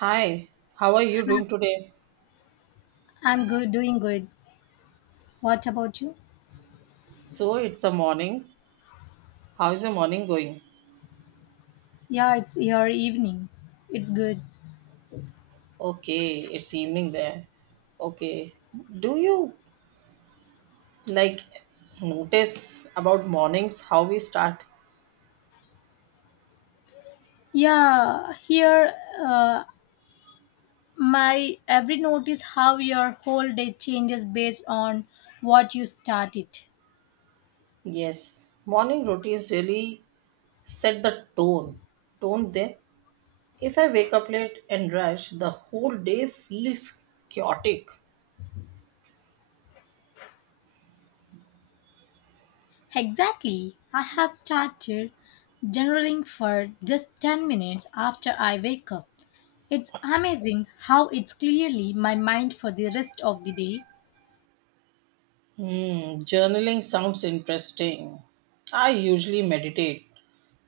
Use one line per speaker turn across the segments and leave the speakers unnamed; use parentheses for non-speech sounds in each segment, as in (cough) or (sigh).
Hi, how are you doing today?
I'm good, doing good. What about you?
So it's a morning. How's your morning going?
Yeah, it's your evening. It's good.
Okay, it's evening there. Okay. Do you like notice about mornings how we start?
Yeah, here uh, my every notice how your whole day changes based on what you started.
Yes. Morning routines really set the tone, don't they? If I wake up late and rush, the whole day feels chaotic.
Exactly. I have started journaling for just 10 minutes after I wake up. It's amazing how it's clearly my mind for the rest of the day.
Hmm, journaling sounds interesting. I usually meditate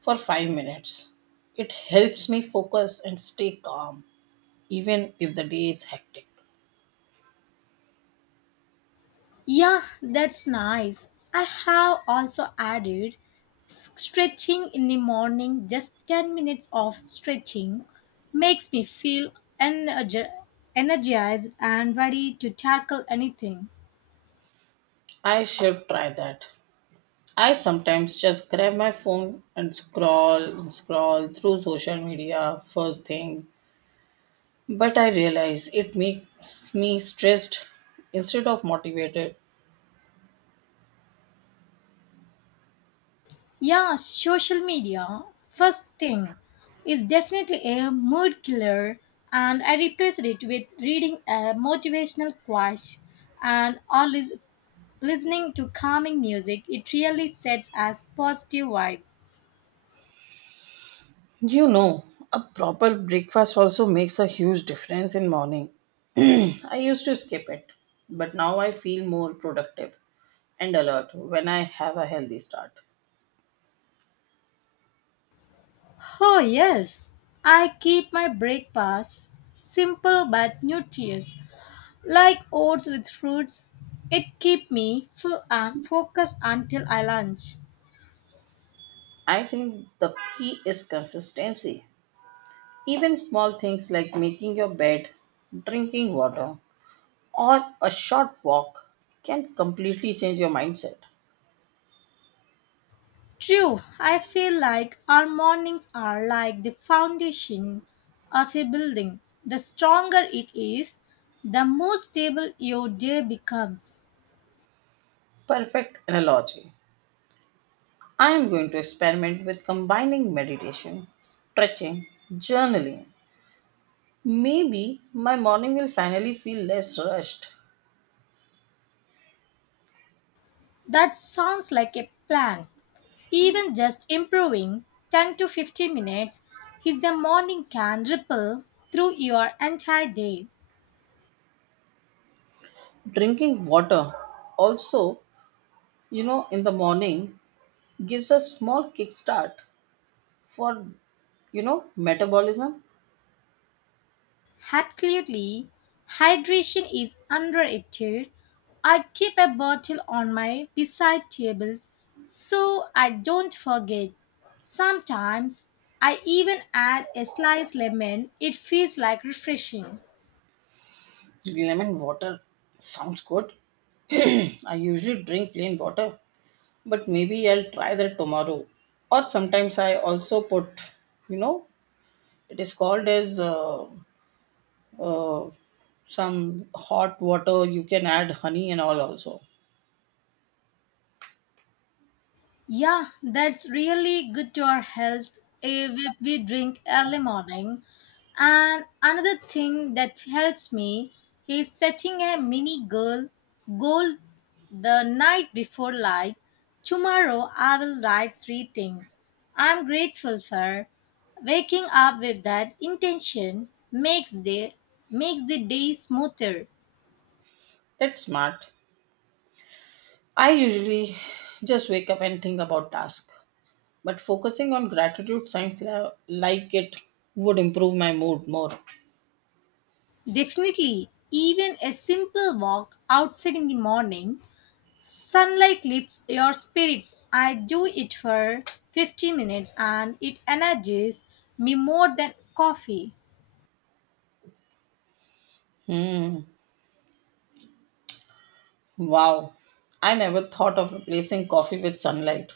for 5 minutes. It helps me focus and stay calm, even if the day is hectic.
Yeah, that's nice. I have also added stretching in the morning, just 10 minutes of stretching makes me feel energi- energized and ready to tackle anything.
I should try that. I sometimes just grab my phone and scroll through social media first thing, but I realize it makes me stressed instead of motivated.
Yeah, social media, first thing, is definitely a mood killer, and I replaced it with reading a motivational quote and or listening to calming music. It really sets as positive vibe.
You know, a proper breakfast also makes a huge difference in morning. (clears throat) I used to skip it, but now I feel more productive and alert when I have a healthy start.
Oh, yes. I keep my breakfast simple but nutritious, like oats with fruits. It keeps me full and focused until I lunch.
I think the key is consistency. Even small things like making your bed, drinking water, or a short walk can completely change your mindset.
True, I feel like our mornings are like the foundation of a building. The stronger it is, the more stable your day becomes.
Perfect analogy. I am going to experiment with combining meditation, stretching, journaling. Maybe my morning will finally feel less rushed.
That sounds like a plan. Even just improving 10 to 15 minutes in the morning can ripple through your entire day.
Drinking water also, you know, in the morning gives a small kickstart for, you know, metabolism.
Absolutely. Hydration is underrated. I keep a bottle on my bedside table so I don't forget. Sometimes I even add a sliced lemon. It feels like refreshing.
Lemon water sounds good. (clears throat) I usually drink plain water, but maybe I'll try that tomorrow. Or sometimes I also put, you know, it is called as uh, some hot water. You can add honey and all also.
Yeah, that's really good to our health if we drink early morning. And another thing that helps me is setting a mini goal the night before, like tomorrow I will write three things I'm grateful for. Waking up with that intention makes the day smoother.
That's smart. I usually just wake up and think about task. But focusing on gratitude signs like it would improve my mood more.
Definitely, even a simple walk outside in the morning, sunlight lifts your spirits. I do it for 15 minutes and it energizes me more than coffee.
Hmm. Wow. I never thought of replacing coffee with sunlight.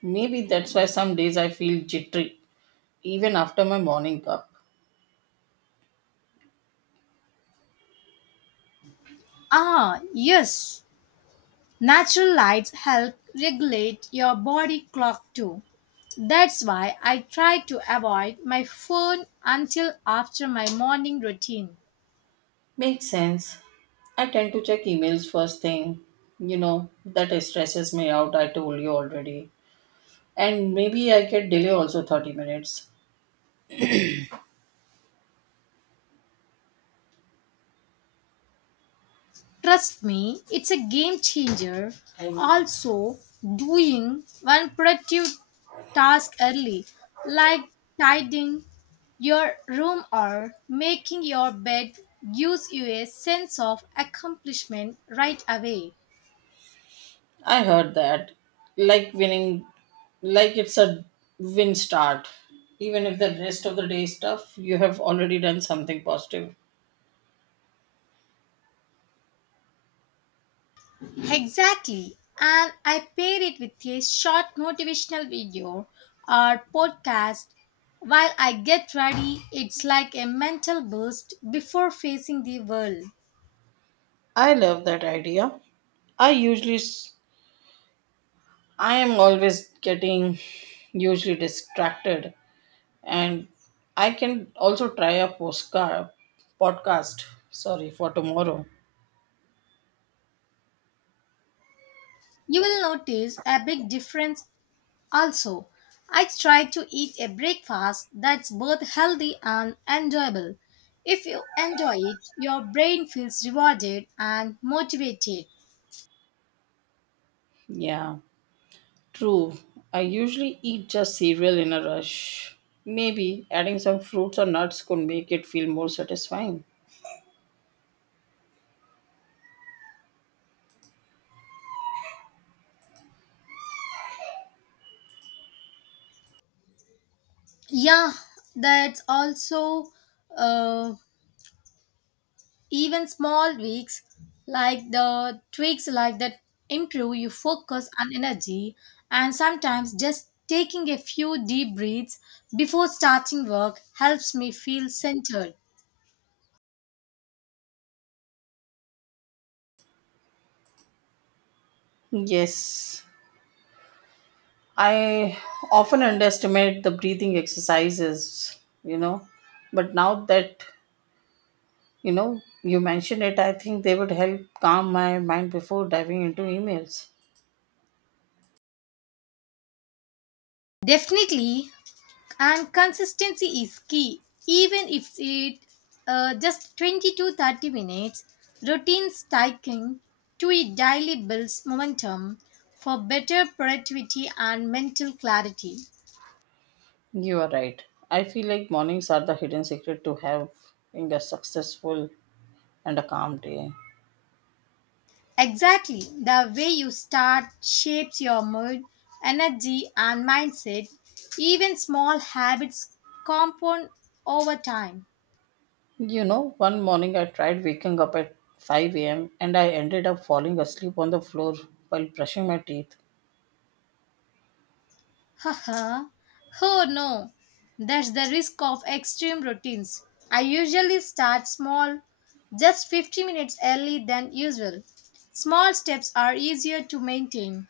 Maybe that's why some days I feel jittery, even after my morning cup.
Ah, yes. Natural lights help regulate your body clock too. That's why I try to avoid my phone until after my morning routine.
Makes sense. I tend to check emails first thing. You know, that stresses me out, I told you already. And maybe I get delay also 30 minutes.
Trust me, it's a game changer. Also, doing one productive task early, like tidying your room or making your bed, gives you a sense of accomplishment right away.
I heard that. Like winning, like it's a win start. Even if the rest of the day is tough, you have already done something positive.
Exactly. And I pair it with a short motivational video or podcast while I get ready. It's like a mental boost before facing the world.
I love that idea. I usually, s- I am always getting usually distracted, and I can also try a postcard podcast. Sorry for tomorrow.
You will notice a big difference also. I try to eat a breakfast that's both healthy and enjoyable. If you enjoy it, your brain feels rewarded and motivated.
Yeah. True, I usually eat just cereal in a rush. Maybe adding some fruits or nuts could make it feel more satisfying.
Yeah, that's also uh, even small tweaks like that improve your focus and energy, and sometimes just taking a few deep breaths before starting work helps me feel centered.
Yes, I often underestimate the breathing exercises, you know, but now that you know you mention it, I think they would help calm my mind before diving into emails.
Definitely, and consistency is key. Even if it just 20 to 30 minutes, routine striking to it daily builds momentum for better productivity and mental clarity.
You are right. I feel like mornings are the hidden secret to having a successful and a calm day.
Exactly, the way you start shapes your mood, energy, and mindset. Even small habits compound over time.
You know, one morning I tried waking up at 5 a.m. and I ended up falling asleep on the floor while brushing my teeth.
Haha, oh no. That's the risk of extreme routines. I usually start small, just 50 minutes early than usual. Small steps are easier to maintain.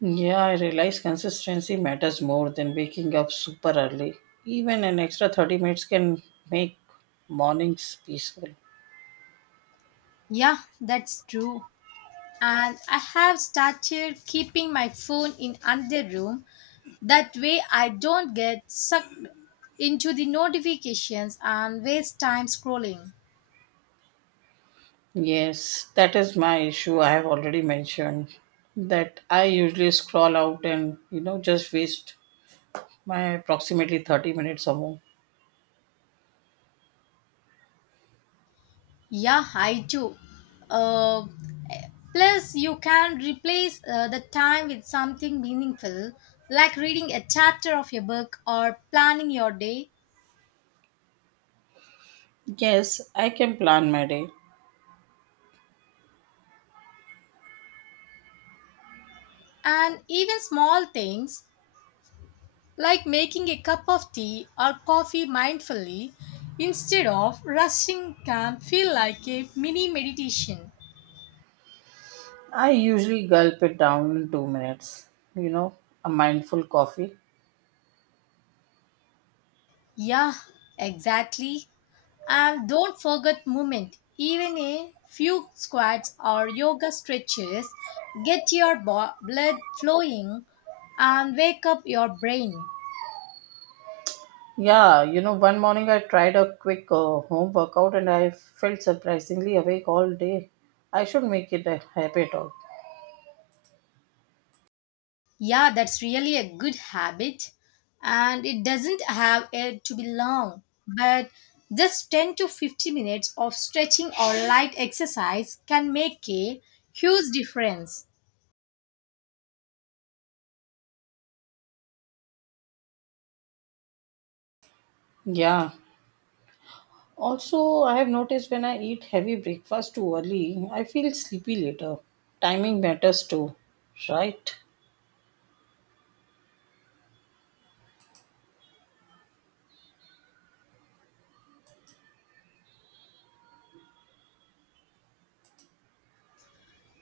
Yeah, I realized consistency matters more than waking up super early. Even an extra 30 minutes can make mornings peaceful.
Yeah, that's true. And I have started keeping my phone in another room. That way, I don't get sucked into the notifications and waste time scrolling.
Yes, that is my issue. I have already mentioned that I usually scroll out and, you know, just waste my approximately 30 minutes or more.
Yeah, I do. Uh, plus, you can replace the time with something meaningful, like reading a chapter of your book or planning your day.
Yes, I can plan my day.
And even small things like making a cup of tea or coffee mindfully instead of rushing can feel like a mini meditation.
I usually gulp it down in 2 minutes. You know, a mindful coffee.
Yeah, exactly. And don't forget movement. Even a few squats or yoga stretches get your blood flowing and wake up your brain.
Yeah, you know, one morning I tried a quick home workout and I felt surprisingly awake all day. I should make it a habit of.
Yeah, that's really a good habit and it doesn't have it to be long, but just 10 to 15 minutes of stretching or light exercise can make a huge difference.
Yeah. Also, I have noticed when I eat heavy breakfast too early, I feel sleepy later. Timing matters too, right?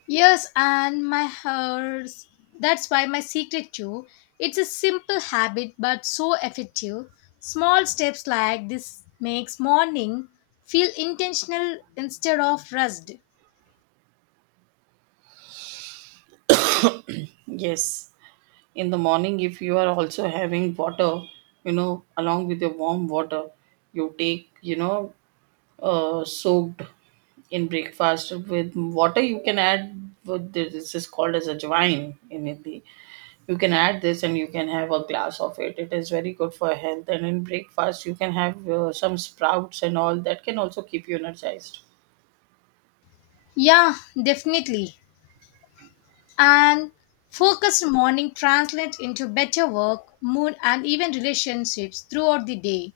Yes, and my hers. That's why my secret too. It's a simple habit but so effective. Small steps like this makes morning feel intentional instead of rushed.
Yes. In the morning, if you are also having water, you know, along with your warm water, you take, you know, soaked in breakfast with water. You can add what this is called as ajwain in Hindi. You can add this and you can have a glass of it. It is very good for health. And in breakfast, you can have some sprouts and all that can also keep you energized.
Yeah, definitely. And focused morning translates into better work, mood and even relationships throughout the day.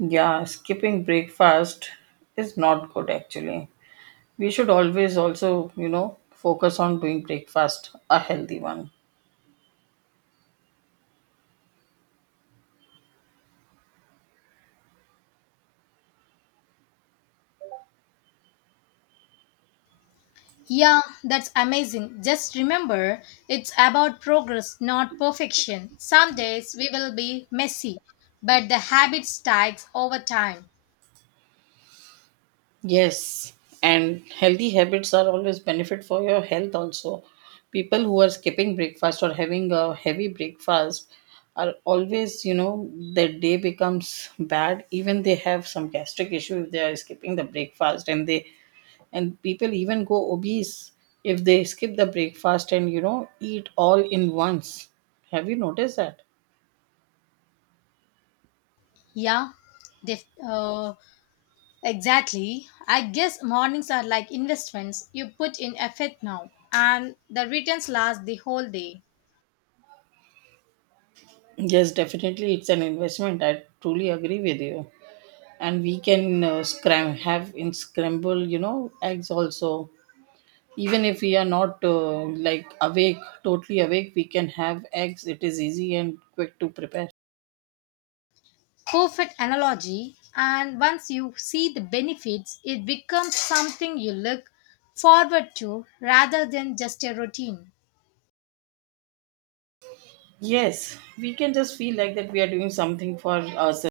Yeah, skipping breakfast is not good actually. We should always also, you know, focus on doing breakfast a healthy one.
Yeah, that's amazing. Just remember, it's about progress, not perfection. Some days we will be messy, but the habit sticks over time.
Yes, and healthy habits are always benefit for your health also. People who are skipping breakfast or having a heavy breakfast are always, you know, their day becomes bad. Even they have some gastric issue if they are skipping the breakfast and they and people even go obese if they skip the breakfast and you know eat all in once. Have you noticed that?
Yeah, def- uh, exactly. I guess mornings are like investments. You put in effort now, and the returns last the whole day.
Yes, definitely it's an investment. I truly agree with you. And we can scram have in scramble you know eggs also even if we are not awake, totally awake, we can have eggs. It is easy and quick to prepare.
Perfect analogy. And once you see the benefits, it becomes something you look forward to rather than just a routine.
Yes, we can just feel like that we are doing something for ourselves.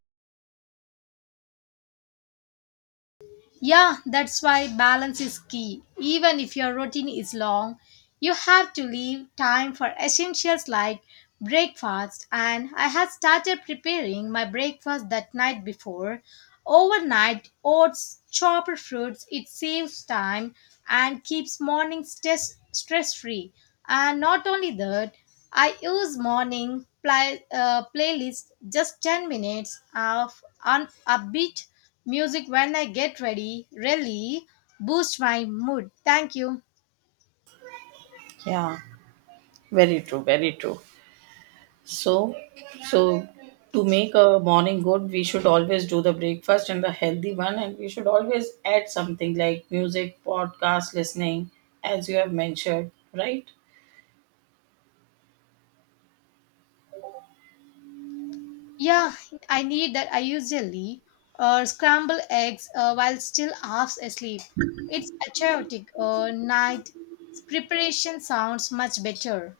Yeah, that's why balance is key. Even if your routine is long, you have to leave time for essentials like breakfast. And I had started preparing my breakfast that night before. Overnight, oats, chopper fruits, it saves time and keeps mornings stress free. And not only that, I use morning playlist just 10 minutes of upbeat music when I get ready really boosts my mood. Thank you.
Yeah, very true, very true. So so to make a morning good we should always do the breakfast and the healthy one, and we should always add something like music, podcast listening, as you have mentioned, right?
Yeah, I need that. I usually scramble eggs while still half asleep. It's a chaotic night. Preparation sounds much better.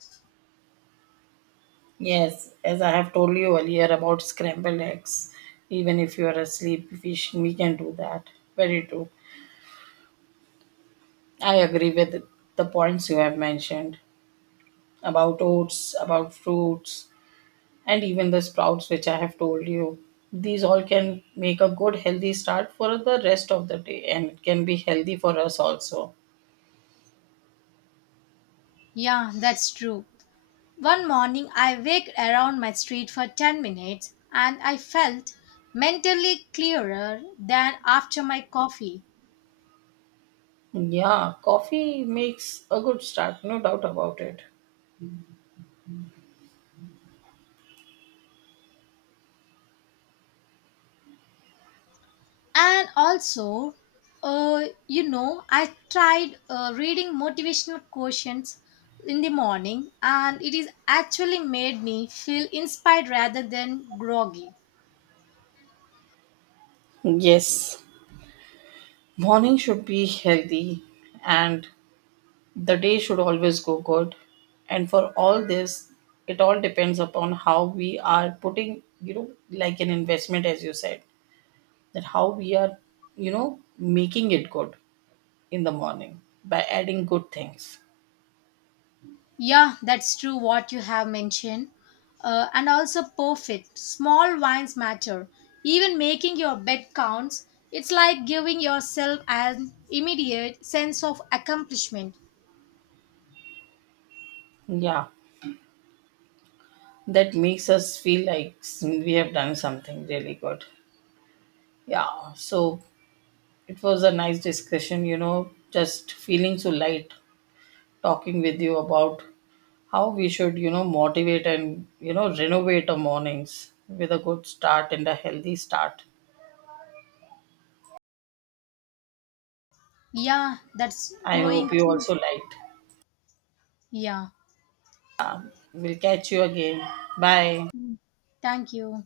Yes, as I have told you earlier about scrambled eggs, even if you are asleep, fish, we can do that. Very true. I agree with the points you have mentioned about oats, about fruits, and even the sprouts, which I have told you. These all can make a good, healthy start for the rest of the day and it can be healthy for us also.
Yeah, that's true. One morning I waked around my street for 10 minutes and I felt mentally clearer than after my coffee.
Yeah, coffee makes a good start, no doubt about it.
And also, you know, I tried reading motivational quotients in the morning, and it is actually made me feel inspired rather than groggy.
Yes, morning should be healthy, and the day should always go good. And for all this, it all depends upon how we are putting, you know, like an investment, as you said, that how we are, you know, making it good in the morning by adding good things.
Yeah, that's true what you have mentioned. And also perfect, small wins matter. Even making your bed counts. It's like giving yourself an immediate sense of accomplishment.
Yeah, that makes us feel like we have done something really good. Yeah, so it was a nice discussion, you know, just feeling so light talking with you about how we should, you know, motivate and, you know, renovate our mornings with a good start and a healthy start.
Yeah, that's
I
going
hope you
to.
also liked.
Yeah,
We'll catch you again. Bye.
thank you.